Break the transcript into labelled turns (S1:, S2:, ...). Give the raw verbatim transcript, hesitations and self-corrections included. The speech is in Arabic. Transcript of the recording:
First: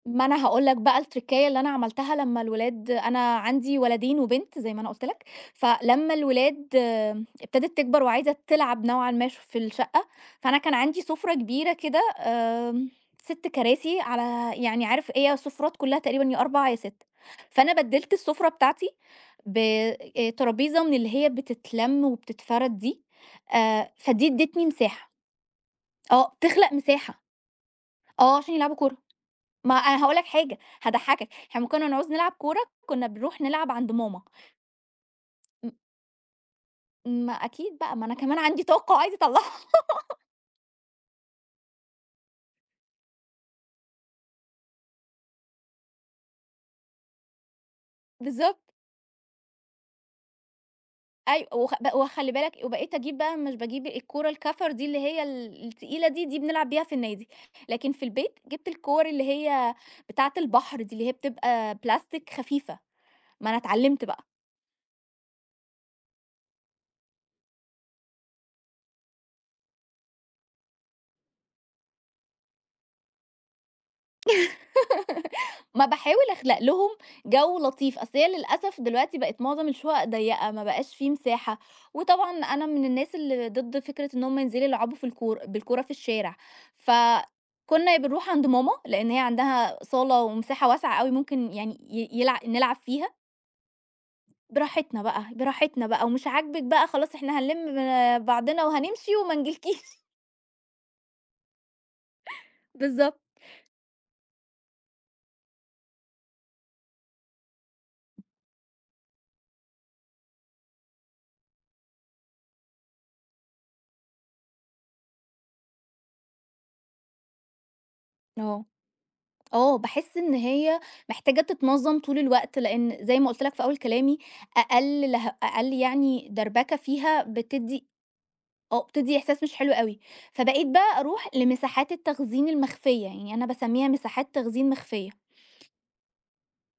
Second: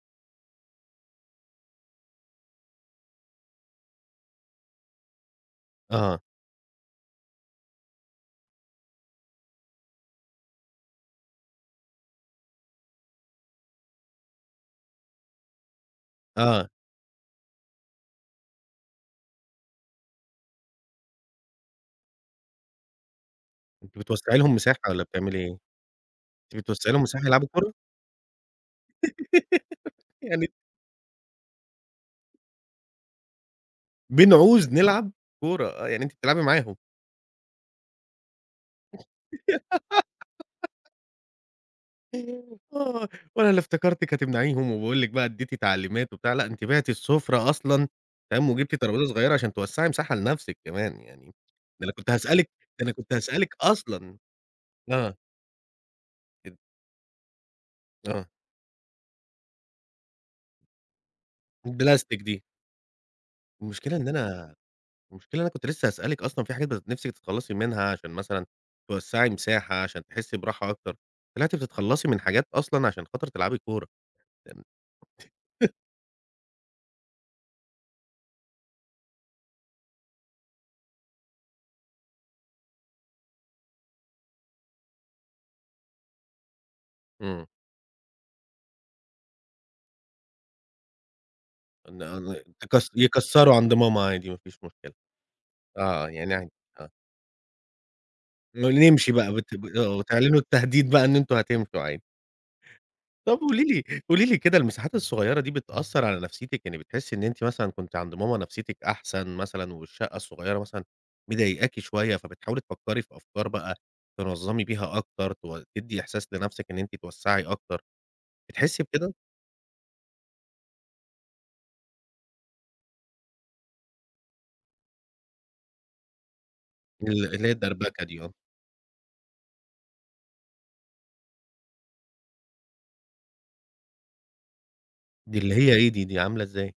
S1: ما أنا هاقول لك بقى التركّاية اللي أنا عملتها لما الولاد أنا عندي ولدين وبنت زي ما أنا قُلت لك، فلما
S2: آه.
S1: الولاد ابتدِت تكْبر وعايزة تلعب نوعًا ما في الشقة، فأنا كان عندي سُفرة كبيرة كده آمم، ست كراسي على يعني عارف هي السُفرات كلها تقريبًا يا أربعة
S2: آه.
S1: يا ستة فأنا بدّلت السُفرة بتاعتي ب أ طرابيزة من اللي هي بتتلَم وبتتفرد دي آآ،
S2: أنتِ
S1: فدي
S2: بتوسعِ لهم
S1: ادّتني
S2: مساحة والّا
S1: مساحة.
S2: بتعملي إيه؟ أنتِ
S1: آه، تخلَق
S2: بتوسعي لهم
S1: مساحة،
S2: مساحة يلعبوا كورة؟
S1: آه عشان يلعبوا كورة ما أنا هقول لك
S2: يعني
S1: حاجة هاضحكك، إحنا أمّا كنَّا نعوز نلعب كورة كنَّا بنروح نلعب عند ماما.
S2: بنعوز نلعب كورة
S1: م
S2: آه، يعني أنتِ بتلعبي معاهم؟
S1: ما أكيد بقى، ما أنا كمان عندي طاقة عايزة أطلّعها.
S2: آه، وأنا اللي افتكرتِك هتمنعيهم وباقول لِك بقى اديّتِ تعليمات وبتاع لأ، أنتِ بِعتِ السُفرة أصلًا تمام،
S1: بالضبط.
S2: وجبتِ طرابيزة صغيّرة عشان توسّعي مساحة لنفسِك كمان يعني،
S1: أيو وخ
S2: ده
S1: ب
S2: أنا كنت
S1: وخّلِ
S2: هاسألِك
S1: بالك
S2: ده أنا
S1: وبقيت
S2: كنت
S1: أجيب بقى
S2: هاسألِك
S1: مش باجيب
S2: أصلًا
S1: الكورة الكَفر دي اللي
S2: آه.
S1: هي ال التقيلة دي، دي
S2: أب
S1: بنلعب بيها في النادي، لكن في
S2: آه.
S1: البيت جبت الكور اللي هي بتاعة البحر دي اللي هي بتبقى
S2: البلاستيك
S1: بلاستيك
S2: دي.
S1: خفيفة، ما أنا
S2: المشكلة
S1: اتعلّمت
S2: إن
S1: بقى.
S2: أنا المشكلة إن أنا كنت لسه هاسألِك أصلًا في حاجات [unintelligible] نفسِك تتخلّصي منها عشان مثلًا توسّعي مساحة عشان تحسّي براحة أكتر، طلعتِ بتتخلّصي من حاجات أصلًا عشان خاطر تلعبي كورة. ام
S1: ما باحاول أخلق لهم جو لطيف، أصل هي للأسف دلوقتي بَقِت مُعظم الشقق ضيّقة، ما بقاش في مساحة، وطبعًا أنا من الناس اللي ضد فكرة إن هُم ينزلوا يلعبوا في الكور بالكورة في الشارع، ف
S2: إمم.
S1: كنُّا بنروح عند ماما لإن هي عندها صالة ومساحة واسعة أوي ممكن يعني
S2: إن
S1: ي
S2: أن
S1: يلع نلعب
S2: يك
S1: فيها.
S2: يكسّروا عند ماما عادي ما فيش مشكلة.
S1: براحتنا بقى، براحتنا بقى
S2: آه،
S1: ومش
S2: يعني ع
S1: عاجبِك بقى،
S2: آه.
S1: خلاص احنا هَنلِم
S2: ن
S1: بعضنا
S2: نمشي
S1: وهنمشي
S2: بقى
S1: وما
S2: بت آه،
S1: نجلكيش.
S2: وتعلنوا التهديد بقى إن أنتم هتمشوا [unintelligible]
S1: بالضبط.
S2: طب قولي لي قولي لي كده المساحات الصغيّرة دي بتأثّر على نفسيّتِك، يعني بتحسّي إن أنتِ مثلًا كنت عند ماما نفسيّتِك أحسن مثلًا والشقة الصغيرة مثلًا مِضايقاكِ شويّة، فبتحاولي تفكّري في أفكار بقى تنظّمي بيها أكتر تو تدّي إحساس لنفْسِك إن أنتِ توسّعي أكتر.
S1: آه،
S2: بتحسّي بكده؟
S1: آه، باحس إن هي محتاجة تتنظّم طول الوقت، لإن زي ما قُلت لك في أول كلامي أقل لها أقل يعني دَربَكة فيها
S2: ال اللي هي
S1: بتدّي
S2: الدَربكة دي آه.
S1: آه، بتدّي إحساس مش حلو أوي، فبقيت بقى أروح لمساحات التخزين المخفيّة، يعني أنا باسميها مساحات تخزين مخفيّة.
S2: دي اللي هي إيه دي، دي عاملة إزاي؟